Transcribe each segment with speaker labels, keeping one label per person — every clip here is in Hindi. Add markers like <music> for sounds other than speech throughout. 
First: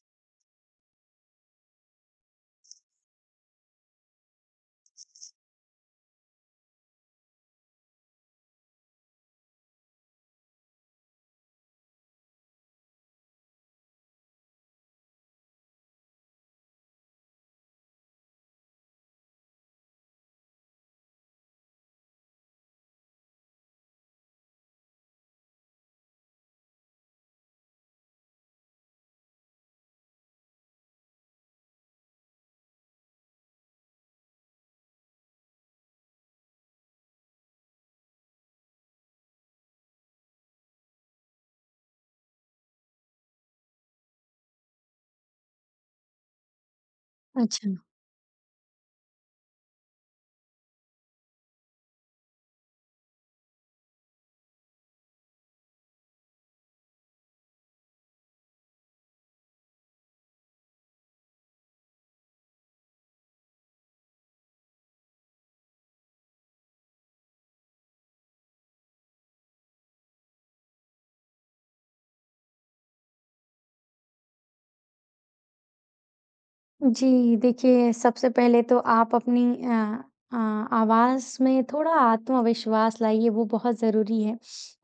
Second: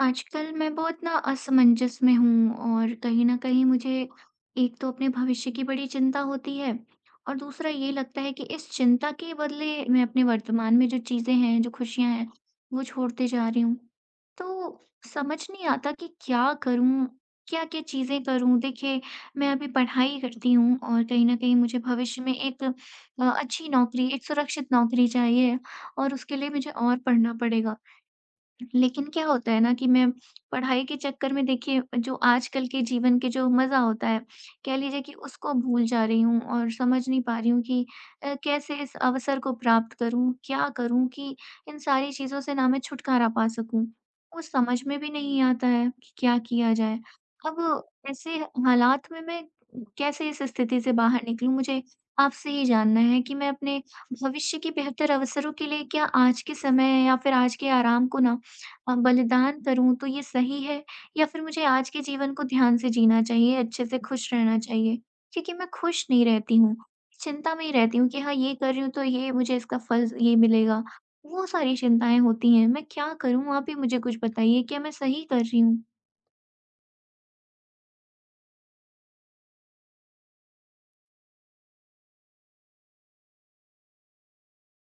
Speaker 1: आजकल मैं बहुत ना असमंजस में हूँ और कहीं न कहीं मुझे एक तो अपने भविष्य की बड़ी चिंता होती है और दूसरा ये लगता है कि इस चिंता के बदले मैं अपने वर्तमान में जो चीज़ें हैं, जो खुशियाँ हैं, वो छोड़ते जा रही हूँ। तो समझ नहीं आता कि क्या करूँ? क्या-क्या चीज़ें करूँ? देखिए, मैं अभी पढ़ाई करती हूँ और कहीं न कहीं मुझे भविष्य में एक अच्छी नौकरी, एक सुरक्षित नौकरी चाहिए और उसके लिए मुझे और पढ़ना पड़ेगा। लेकिन क्या होता है ना कि मैं पढ़ाई के चक्कर में देखिए जो आजकल के जीवन के जो मज़ा होता है, कह लीजिए कि उसको भूल जा रही हूँ और समझ नहीं पा रही हूँ कि कैसे इस अवसर को प्राप्त करूँ? क्या करूँ कि इन सारी चीज़ों से ना मैं छुटकारा पा सकूँ? वो समझ में भी नहीं आता है कि क्या किया जाए?
Speaker 2: अच्छा।
Speaker 1: अब ऐसे हालात में मैं कैसे इस स्थिति से बाहर निकलूँ? मुझे आपसे ये जानना है कि मैं अपने भविष्य के बेहतर अवसरों के लिए क्या आज के समय या फिर आज के आराम को ना बलिदान करूँ तो ये सही है या फिर मुझे आज के जीवन को ध्यान से जीना चाहिए, अच्छे से खुश रहना चाहिए? क्योंकि मैं खुश नहीं रहती हूँ, चिंता में ही रहती हूँ कि हाँ, ये कर रही हूँ तो ये मुझे इसका फल ये मिलेगा। वो सारी चिंताएँ होती हैं, मैं क्या करूँ? आप ही मुझे कुछ बताइए, क्या मैं सही कर रही हूँ?
Speaker 2: जी, देखिए सबसे पहले तो आप अपनी आवाज़ में थोड़ा आत्मविश्वास लाइए वो बहुत ज़रूरी है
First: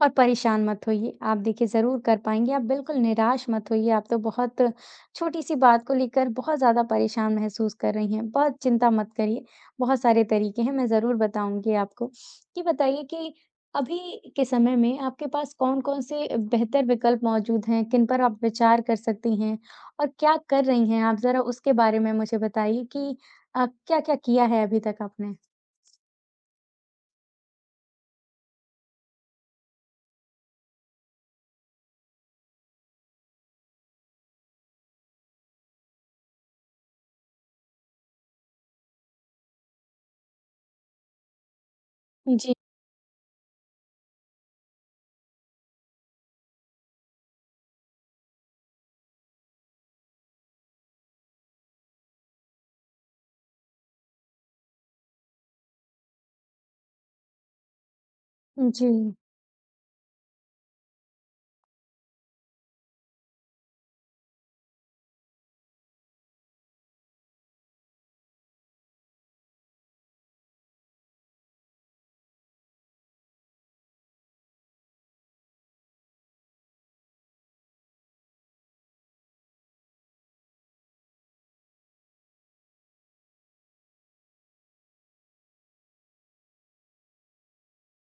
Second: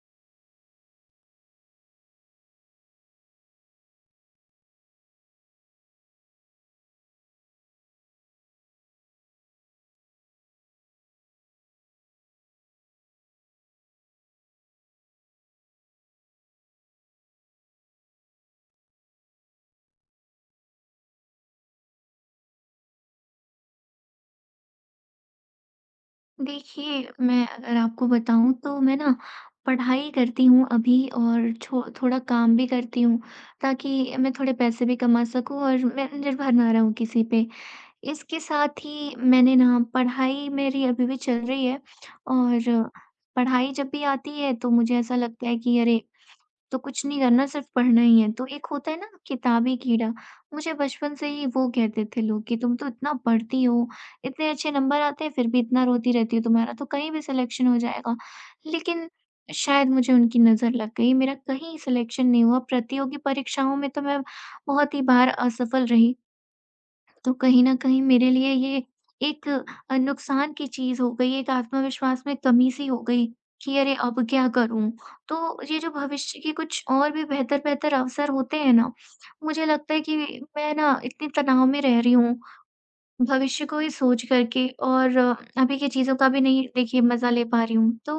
Speaker 2: और परेशान मत होइए। आप देखिए ज़रूर कर पाएँगे, आप बिल्कुल निराश मत होइए। आप तो बहुत छोटी-सी बात को लेकर बहुत ज़्यादा परेशान महसूस कर रही हैं, बहुत चिंता मत करिए। बहुत सारे तरीके हैं, मैं ज़रूर बताऊँगी आपको। ये बताइए कि अभी के समय में आपके पास कौन-कौन से बेहतर विकल्प मौजूद हैं? किन पर आप विचार कर सकती हैं? और क्या कर रही हैं आप? ज़रा उसके बारे में मुझे बताइए कि क्या-क्या किया है अभी तक आपने?
Speaker 1: देखिए, मैं अगर आपको बताऊँ तो मैं ना पढ़ाई करती हूँ अभी और छो थोड़ा काम भी करती हूँ, ताकि मैं थोड़े पैसे भी कमा सकूँ और मैं निर्भर ना रहूँ किसी पे। इसके साथ ही मैंने ना पढ़ाई मेरी अभी भी चल रही है
Speaker 2: जी।
Speaker 1: और पढ़ाई जब भी आती है तो मुझे ऐसा लगता है कि अरे तो कुछ नहीं करना सिर्फ पढ़ना ही है। तो एक होता है ना किताबी कीड़ा, मुझे बचपन से ही वो कहते थे लोग कि तुम तो इतना पढ़ती हो, इतने अच्छे नंबर आते हैं फिर भी इतना रोती रहती हो, तुम्हारा तो कहीं भी सिलेक्शन हो जाएगा।
Speaker 2: जी।
Speaker 1: लेकिन शायद मुझे उनकी नज़र लग गई, मेरा कहीं सिलेक्शन नहीं हुआ, प्रतियोगी परीक्षाओं में तो मैं बहुत ही बार असफल रही। तो कहीं न कहीं मेरे लिए ये एक नुकसान की चीज़ हो गई, एक आत्मविश्वास में कमी सी हो गई कि अरे! अब क्या करूँ? तो ये जो भविष्य के कुछ और भी बेहतर-बेहतर अवसर होते हैं ना, मुझे लगता है कि मैं ना इतने तनाव में रह रही हूँ भविष्य को ही सोच करके और अभी की चीज़ों का भी नहीं देखिए मज़ा ले पा रही हूँ। तो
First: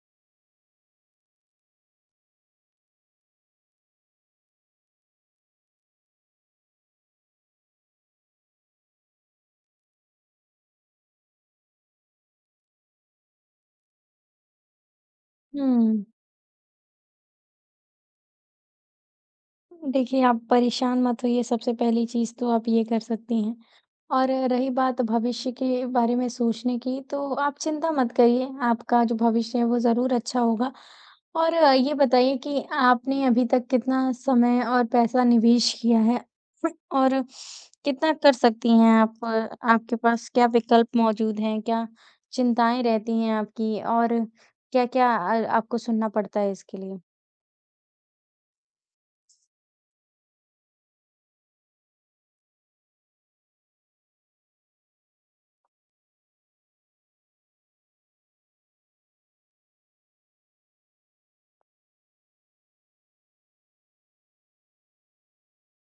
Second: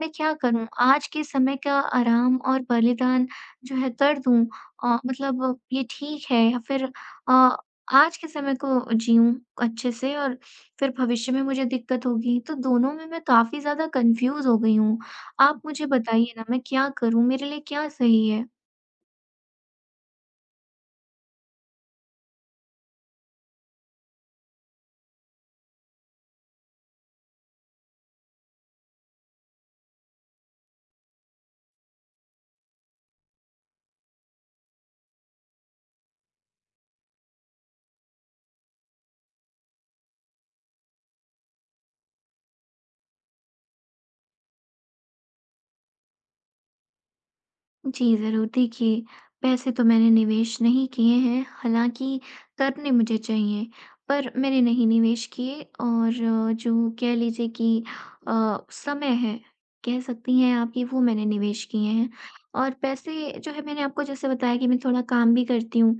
Speaker 1: मैं क्या करूँ? आज के समय का आराम और बलिदान जो है कर दूँ मतलब ये ठीक है या फिर अ, आज के समय को जीऊँ अच्छे से और फिर भविष्य में मुझे दिक्कत होगी। तो दोनों में मैं काफ़ी ज़्यादा कन्फ्यूज़ हो गई हूँ। आप मुझे
Speaker 2: हुँ।
Speaker 1: बताइए ना मैं क्या करूँ? मेरे लिए क्या सही है?
Speaker 2: देखिए, आप परेशान मत होइए सबसे पहली चीज़ तो आप ये कर सकती हैं और रही बात भविष्य के बारे में सोचने की, तो आप चिंता मत करिए, आपका जो भविष्य है वो ज़रूर अच्छा होगा। और ये बताइए कि आपने अभी तक कितना समय और पैसा निवेश किया है? <laughs> और कितना कर सकती हैं आप? आपके पास क्या विकल्प मौजूद हैं? क्या चिंताएँ रहती हैं आपकी? और क्या-क्या आपको सुनना पड़ता है इसके लिए?
Speaker 1: जी, ज़रूर। देखिए, पैसे तो मैंने निवेश नहीं किए हैं, हालाँकि करने मुझे चाहिए, पर मैंने नहीं निवेश किए और जो कह लीजिए कि समय है, कह सकती हैं आप कि वो मैंने निवेश किए हैं। और पैसे जो है मैंने आपको जैसे बताया कि मैं थोड़ा काम भी करती हूँ,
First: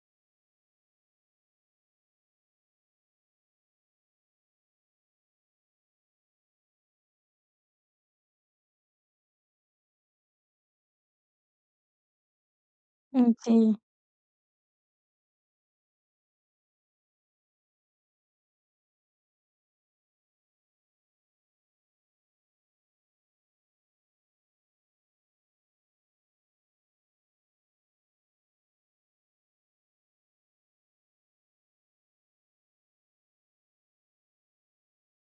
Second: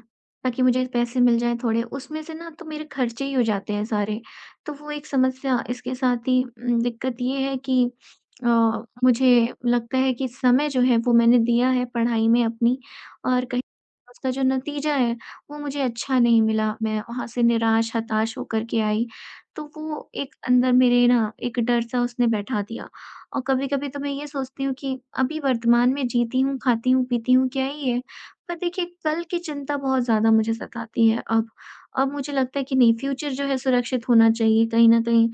Speaker 1: ताकि मुझे पैसे मिल जाएँ थोड़े, उसमें से ना तो मेरे खर्चे ही हो जाते हैं सारे। तो वो एक समस्या इसके साथ ही दिक्कत ये है कि मुझे लगता है कि समय जो है वो मैंने दिया है पढ़ाई में अपनी
Speaker 2: हुँ,
Speaker 1: और
Speaker 2: जी।
Speaker 1: कहीं उसका जो नतीजा है वो मुझे अच्छा नहीं मिला। मैं वहाँ से निराश, हताश होकर के आई। तो वो एक अंदर मेरे ना एक डर सा उसने बैठा दिया और कभी-कभी तो मैं ये सोचती हूँ कि अभी वर्तमान में जीती हूँ, खाती हूँ, पीती हूँ, क्या ही है? पर देखिए कल की चिंता बहुत ज़्यादा मुझे सताती है अब। अब मुझे लगता है कि नहीं फ्यूचर जो है सुरक्षित होना चाहिए कहीं न कहीं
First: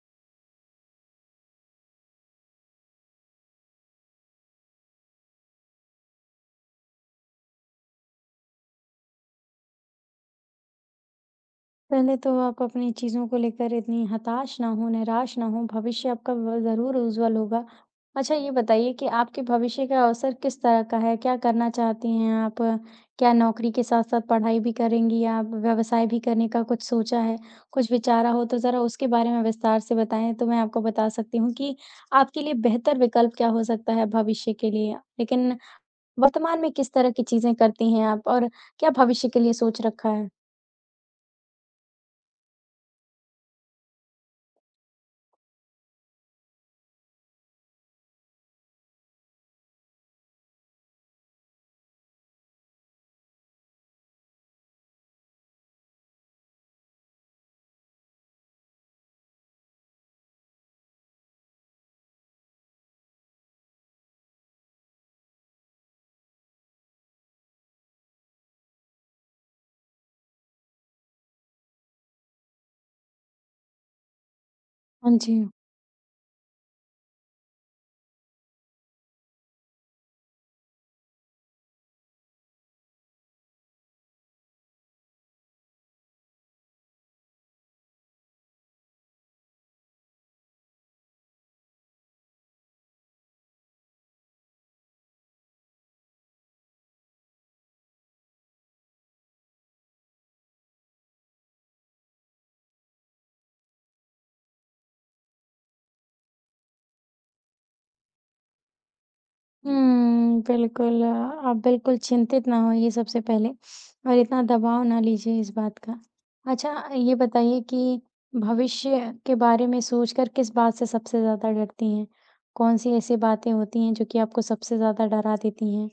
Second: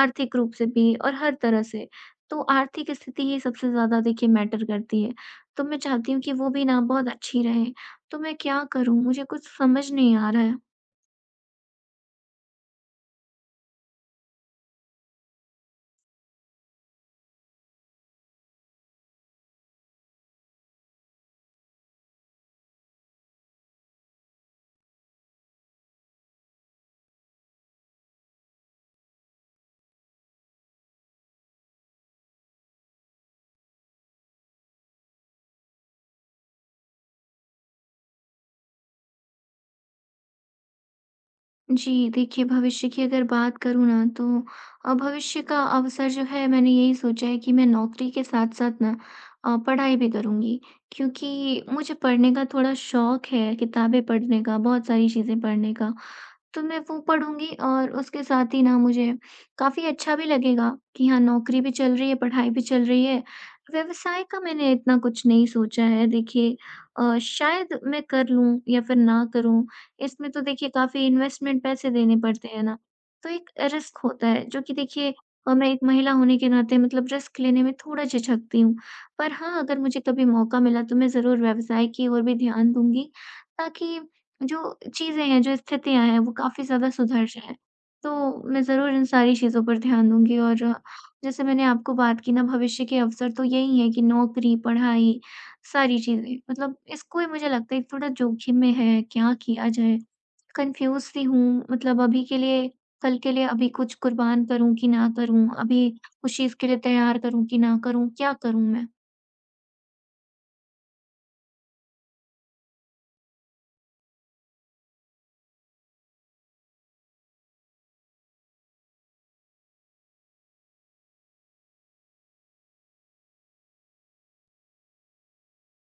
Speaker 1: आर्थिक रूप से भी और हर तरह से। तो आर्थिक स्थिति ही सबसे ज़्यादा देखिए मैटर करती है। तो मैं चाहती हूँ कि वो भी ना बहुत अच्छी रहे। तो मैं क्या करूँ? मुझे कुछ समझ नहीं आ रहा है।
Speaker 2: पहले तो आप अपनी चीज़ों को लेकर इतनी हताश ना हों, निराश ना हों, भविष्य आपका व ज़रूर उज्ज्वल होगा। अच्छा ये बताइए कि आपके भविष्य का अवसर किस तरह का है? क्या करना चाहती हैं आप? क्या नौकरी के साथ-साथ पढ़ाई भी करेंगी आप? व्यवसाय भी करने का कुछ सोचा है? कुछ विचारा हो तो ज़रा उसके बारे में विस्तार से बताएँ, तो मैं आपको बता सकती हूँ कि आपके लिए बेहतर विकल्प क्या हो सकता है भविष्य के लिए। लेकिन वर्तमान में किस तरह की चीज़ें करती हैं आप और क्या भविष्य के लिए सोच रखा है?
Speaker 1: जी, देखिए भविष्य की अगर बात करूँ ना तो भविष्य का अवसर जो है मैंने यही सोचा है कि मैं नौकरी के साथ-साथ ना पढ़ाई भी करूँगी। क्योंकि मुझे पढ़ने का थोड़ा शौक है, किताबें पढ़ने का, बहुत सारी चीज़ें पढ़ने का। तो मैं वो पढ़ूँगी और उसके साथ ही ना मुझे काफ़ी अच्छा भी लगेगा कि हाँ, नौकरी भी चल रही है, पढ़ाई भी चल रही है। व्यवसाय का मैंने इतना कुछ नहीं सोचा है देखिए शायद मैं कर लूँ या फिर ना करूँ इसमें तो देखिए काफ़ी इन्वेस्टमेंट पैसे देने पड़ते हैं ना, तो एक रिस्क होता है जो कि देखिए
Speaker 2: हाँ जी।
Speaker 1: मैं एक महिला होने के नाते मतलब रिस्क लेने में थोड़ा झिझकती हूँ। पर हाँ, अगर मुझे कभी मौका मिला तो मैं ज़रूर व्यवसाय की ओर भी ध्यान दूँगी ताकि जो चीज़ें हैं, जो स्थितियाँ हैं वो काफ़ी ज़्यादा सुधर जाएँ। तो मैं ज़रूर इन सारी चीज़ों पर ध्यान दूँगी और जैसे मैंने आपको बात की ना भविष्य के अवसर तो यही है कि नौकरी, पढ़ाई सारी चीज़ें मतलब इसको ही मुझे लगता है थोड़ा जोखिम में है, क्या किया जाए? कंफ्यूज सी हूँ मतलब अभी के लिए कल के लिए अभी कुछ कुर्बान करूँ कि ना करूँ? अभी उस चीज़ के लिए तैयार करूँ कि ना करूँ? क्या करूँ मैं?
Speaker 2: हुँ, बिल्कुल। आप बिल्कुल चिंतित ना होइए सबसे पहले और इतना दबाव ना लीजिए इस बात का। अच्छा ये बताइए कि भविष्य के बारे में सोचकर किस बात से सबसे ज़्यादा डरती हैं? कौन-सी ऐसी बातें होती हैं जो कि आपको सबसे ज़्यादा डरा देती हैं?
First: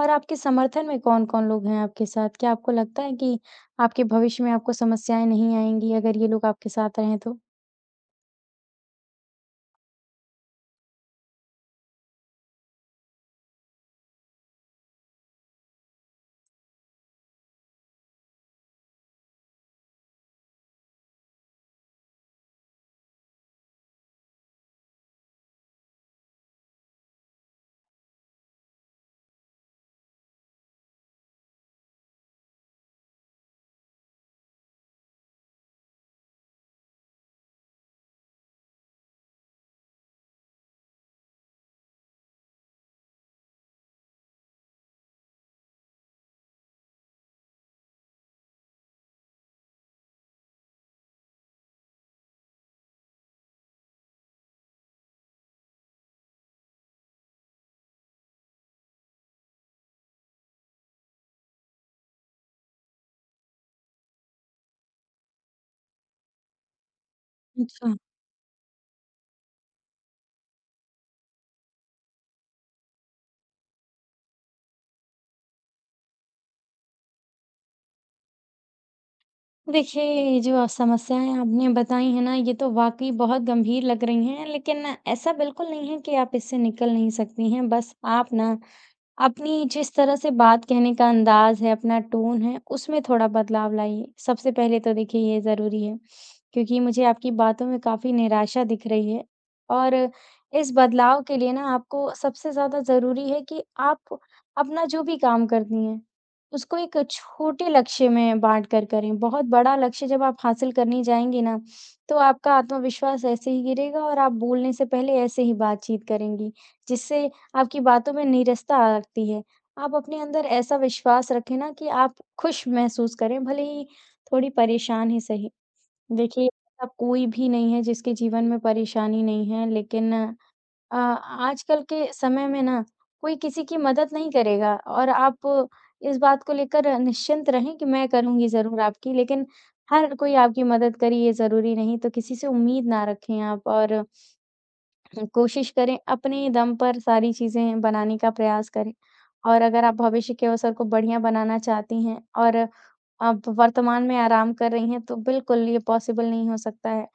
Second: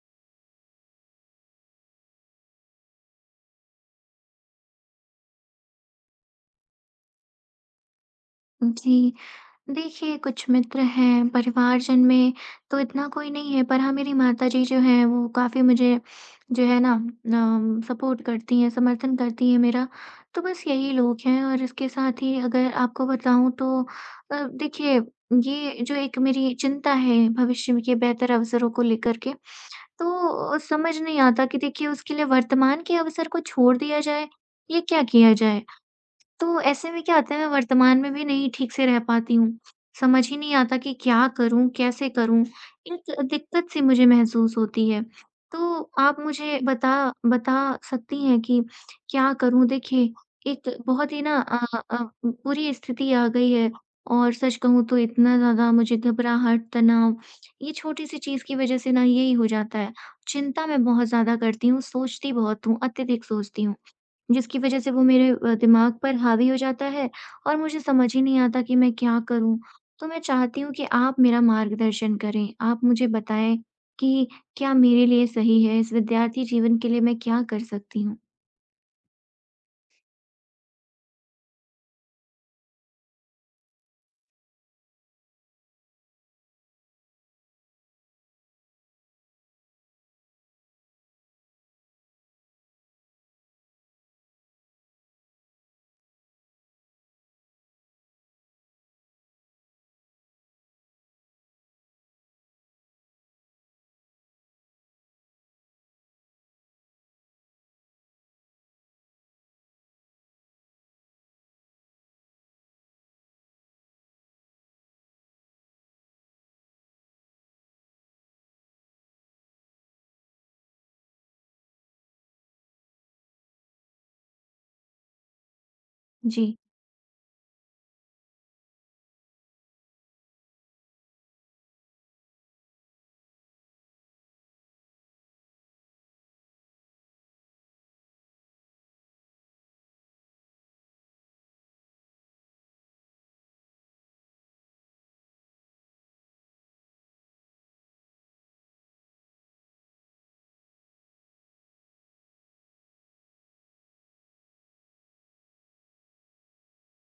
Speaker 2: और आपके समर्थन में कौन-कौन लोग हैं आपके साथ? क्या आपको लगता है कि आपके भविष्य में आपको समस्याएँ नहीं आएँगी अगर ये लोग आपके साथ रहें तो?
Speaker 1: जी, देखिए कुछ मित्र हैं, परिवारजन में तो इतना कोई नहीं है, पर हाँ मेरी माताजी जो हैं वो काफ़ी मुझे जो है ना सपोर्ट करती हैं, समर्थन करती हैं मेरा। तो बस यही लोग हैं और इसके साथ ही अगर आपको बताऊँ तो देखिए ये जो एक मेरी चिंता है भविष्य के बेहतर अवसरों को लेकर के तो समझ नहीं आता कि देखिए उसके लिए वर्तमान के अवसर को छोड़ दिया जाए, या क्या किया जाए? तो ऐसे में क्या होता है मैं वर्तमान में भी नहीं ठीक से रह पाती हूँ। समझ ही नहीं आता कि क्या करूँ, कैसे करूँ? एक दिक्कत सी मुझे महसूस होती है। तो आप मुझे बता बता सकती हैं कि क्या करूँ? देखिए, एक बहुत ही ना बुरी स्थिति आ गई है और सच कहूँ तो इतना ज़्यादा मुझे घबराहट, तनाव ये छोटी-सी चीज़ की वज़ह से ना यही हो जाता है। चिंता मैं बहुत ज़्यादा करती हूँ, सोचती बहुत हूँ, अत्यधिक सोचती हूँ। जिसकी वजह से वो मेरे दिमाग पर हावी हो जाता है और मुझे
Speaker 2: अच्छा।
Speaker 1: समझ ही नहीं आता कि मैं क्या करूँ? तो मैं चाहती हूँ कि आप मेरा मार्गदर्शन करें। आप मुझे बताएँ कि क्या मेरे लिए सही है? इस विद्यार्थी जीवन के लिए मैं क्या कर सकती हूँ?
Speaker 2: देखिए, ये जो समस्याएँ आपने बताई हैं ना, ये तो वाक़ई बहुत गंभीर लग रही हैं, लेकिन ऐसा बिल्कुल नहीं है कि आप इससे निकल नहीं सकती हैं। बस आप ना अपनी जिस तरह से बात कहने का अंदाज़ है, अपना टोन है, उसमें थोड़ा बदलाव लाइए। सबसे पहले तो देखिए ये ज़रूरी है, क्योंकि मुझे आपकी बातों में काफ़ी निराशा दिख रही है। और इस बदलाव के लिए ना आपको सबसे ज़्यादा ज़रूरी है कि आप अपना जो भी काम करती हैं, उसको एक छोटे लक्ष्य में बाँट कर करें। बहुत बड़ा लक्ष्य जब आप हासिल करने जाएँगी ना, तो आपका आत्मविश्वास ऐसे ही गिरेगा और आप बोलने से पहले ऐसे ही बातचीत करेंगी, जिससे आपकी बातों में नीरसता आ लगती है। आप अपने अंदर ऐसा विश्वास रखें ना कि आप खुश महसूस करें, भले ही थोड़ी परेशान ही सही।
Speaker 1: जी।
Speaker 2: देखिए, ऐसा कोई भी नहीं है जिसके जीवन में परेशानी नहीं है, लेकिन आजकल के समय में ना कोई किसी की मदद नहीं करेगा और आप इस बात को लेकर निश्चिंत रहें कि मैं करूँगी ज़रूर आपकी, लेकिन हर कोई आपकी मदद करे ये ज़रूरी नहीं, तो किसी से उम्मीद ना रखें आप और कोशिश करें, अपने दम पर सारी चीज़ें बनाने का प्रयास करें। और अगर आप भविष्य के अवसर को बढ़िया बनाना चाहती हैं और आप वर्तमान में आराम कर रही हैं, तो बिल्कुल ये पॉसिबल नहीं हो सकता है।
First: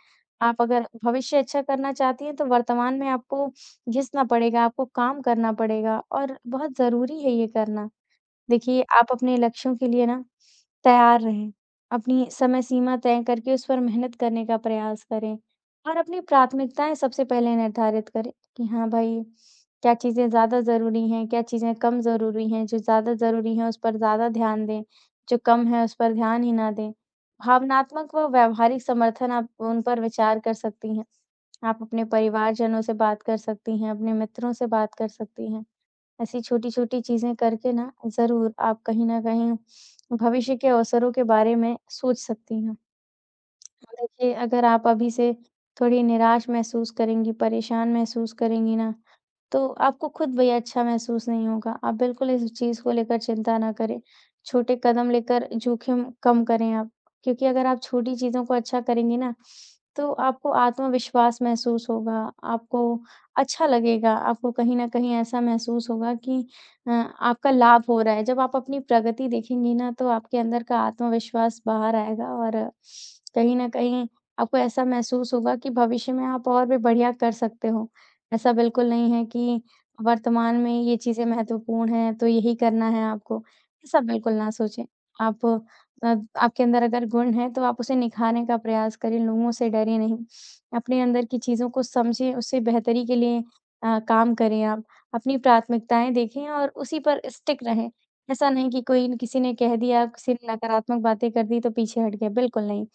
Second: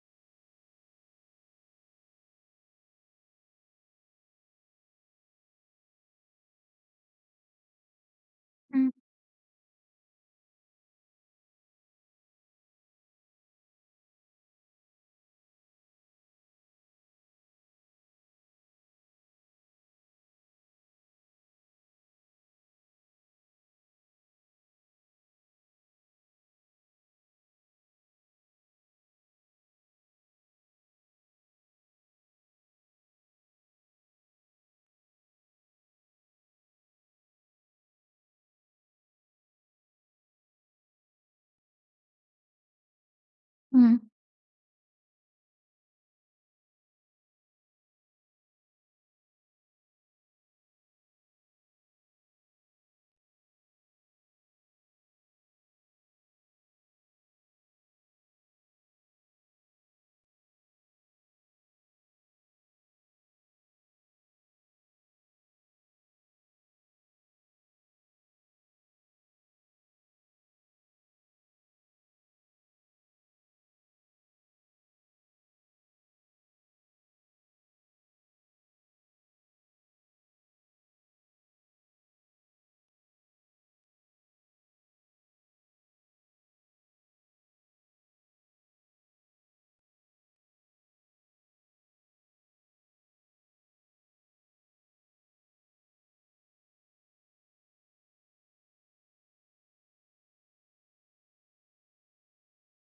Speaker 2: आप अगर भविष्य अच्छा करना चाहती हैं, तो वर्तमान में आपको घिसना पड़ेगा, आपको काम करना पड़ेगा और बहुत ज़रूरी है ये करना। देखिए,
Speaker 1: हुँ,
Speaker 2: आप अपने लक्ष्यों के लिए ना तैयार रहें। अपनी समय सीमा तय करके उस पर मेहनत करने का प्रयास करें और अपनी प्राथमिकताएँ सबसे पहले निर्धारित करें कि हाँ भाई, क्या चीज़ें ज़्यादा ज़रूरी हैं, क्या चीज़ें कम ज़रूरी हैं। जो ज़्यादा ज़रूरी हैं, उस पर ज़्यादा ध्यान दें, जो कम है, उस पर ध्यान ही ना दें। भावनात्मक व व्यावहारिक समर्थन आप उन पर विचार कर सकती हैं। आप अपने परिवारजनों से बात कर सकती हैं, अपने मित्रों से बात कर सकती हैं। ऐसी छोटी-छोटी चीज़ें करके ना ज़रूर आप कहीं न कहीं भविष्य के अवसरों के बारे में सोच सकती हैं।
Speaker 1: हुँ।
Speaker 2: देखिए अगर आप अभी से थोड़ी निराश महसूस करेंगी, परेशान महसूस करेंगी ना तो आपको खुद भी अच्छा महसूस नहीं होगा। आप बिल्कुल इस चीज़ को लेकर चिंता ना करें। छोटे कदम लेकर जोखिम कम करें आप। क्योंकि अगर आप छोटी चीज़ों को अच्छा करेंगे ना, तो आपको आत्मविश्वास महसूस होगा, आपको अच्छा लगेगा, आपको कहीं न कहीं ऐसा महसूस होगा कि आपका लाभ हो रहा है। जब आप अपनी प्रगति देखेंगी ना, तो आपके अंदर का आत्मविश्वास बाहर आएगा और कहीं न कहीं आपको ऐसा महसूस होगा कि भविष्य में आप और भी बढ़िया कर सकते हो। ऐसा बिल्कुल नहीं है कि वर्तमान में ये चीज़ें महत्वपूर्ण हैं, तो यही करना है आपको। ऐसा बिल्कुल ना सोचें। आप अ, आपके अंदर अगर गुण है, तो आप उसे निखारने का प्रयास करें, लोगों से डरें नहीं। अपने अंदर की चीज़ों को समझें, उससे बेहतरी के लिए काम करें आप। अपनी प्राथमिकताएँ देखें और उसी पर स्टिक रहें। ऐसा नहीं कि कोई न किसी ने कह दिया, किसी ने नकारात्मक बातें कर दी, तो पीछे हट गए, बिल्कुल नहीं।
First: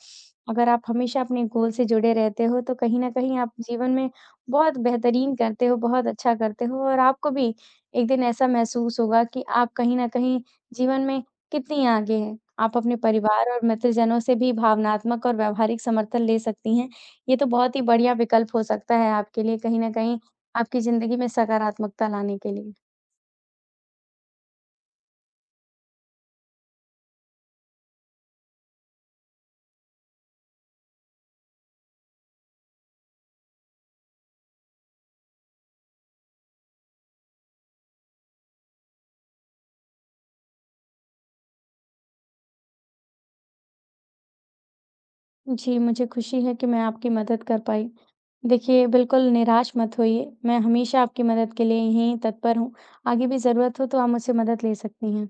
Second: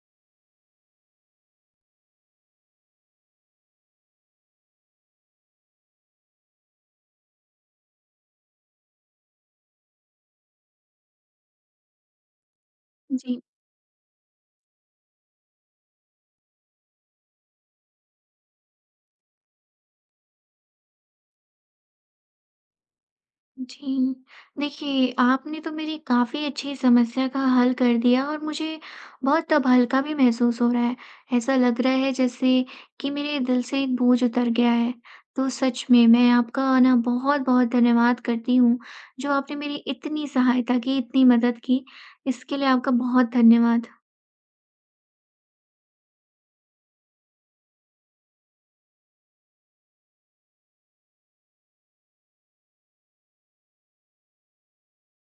Speaker 2: अगर आप हमेशा अपने गोल से जुड़े रहते हो, तो कहीं न कहीं आप जीवन में बहुत बेहतरीन करते हो, बहुत अच्छा करते हो और आपको भी एक दिन ऐसा महसूस होगा कि आप कहीं न कहीं जीवन में कितनी आगे हैं। आप अपने
Speaker 1: जी।
Speaker 2: परिवार और मित्रजनों से भी भावनात्मक और व्यावहारिक समर्थन ले सकती हैं। ये तो बहुत ही बढ़िया विकल्प हो सकता है आपके लिए कहीं न कहीं आपकी ज़िंदगी में सकारात्मकता लाने के लिए।
Speaker 1: जी। देखिए, आपने तो मेरी काफ़ी अच्छी समस्या का हल कर दिया और मुझे बहुत अब हल्का भी महसूस हो रहा है। ऐसा लग रहा है जैसे कि मेरे दिल से एक बोझ उतर गया है। तो सच में मैं आपका ना बहुत-बहुत धन्यवाद करती हूँ, जो आपने मेरी इतनी सहायता की, इतनी मदद की। इसके लिए आपका बहुत धन्यवाद।
Speaker 2: जी, मुझे खुशी है कि मैं आपकी मदद कर पाई। देखिए, बिल्कुल निराश मत होइए, मैं हमेशा आपकी मदद के लिए यहीं तत्पर हूँ। आगे भी ज़रूरत हो तो आप मुझसे मदद ले सकती हैं।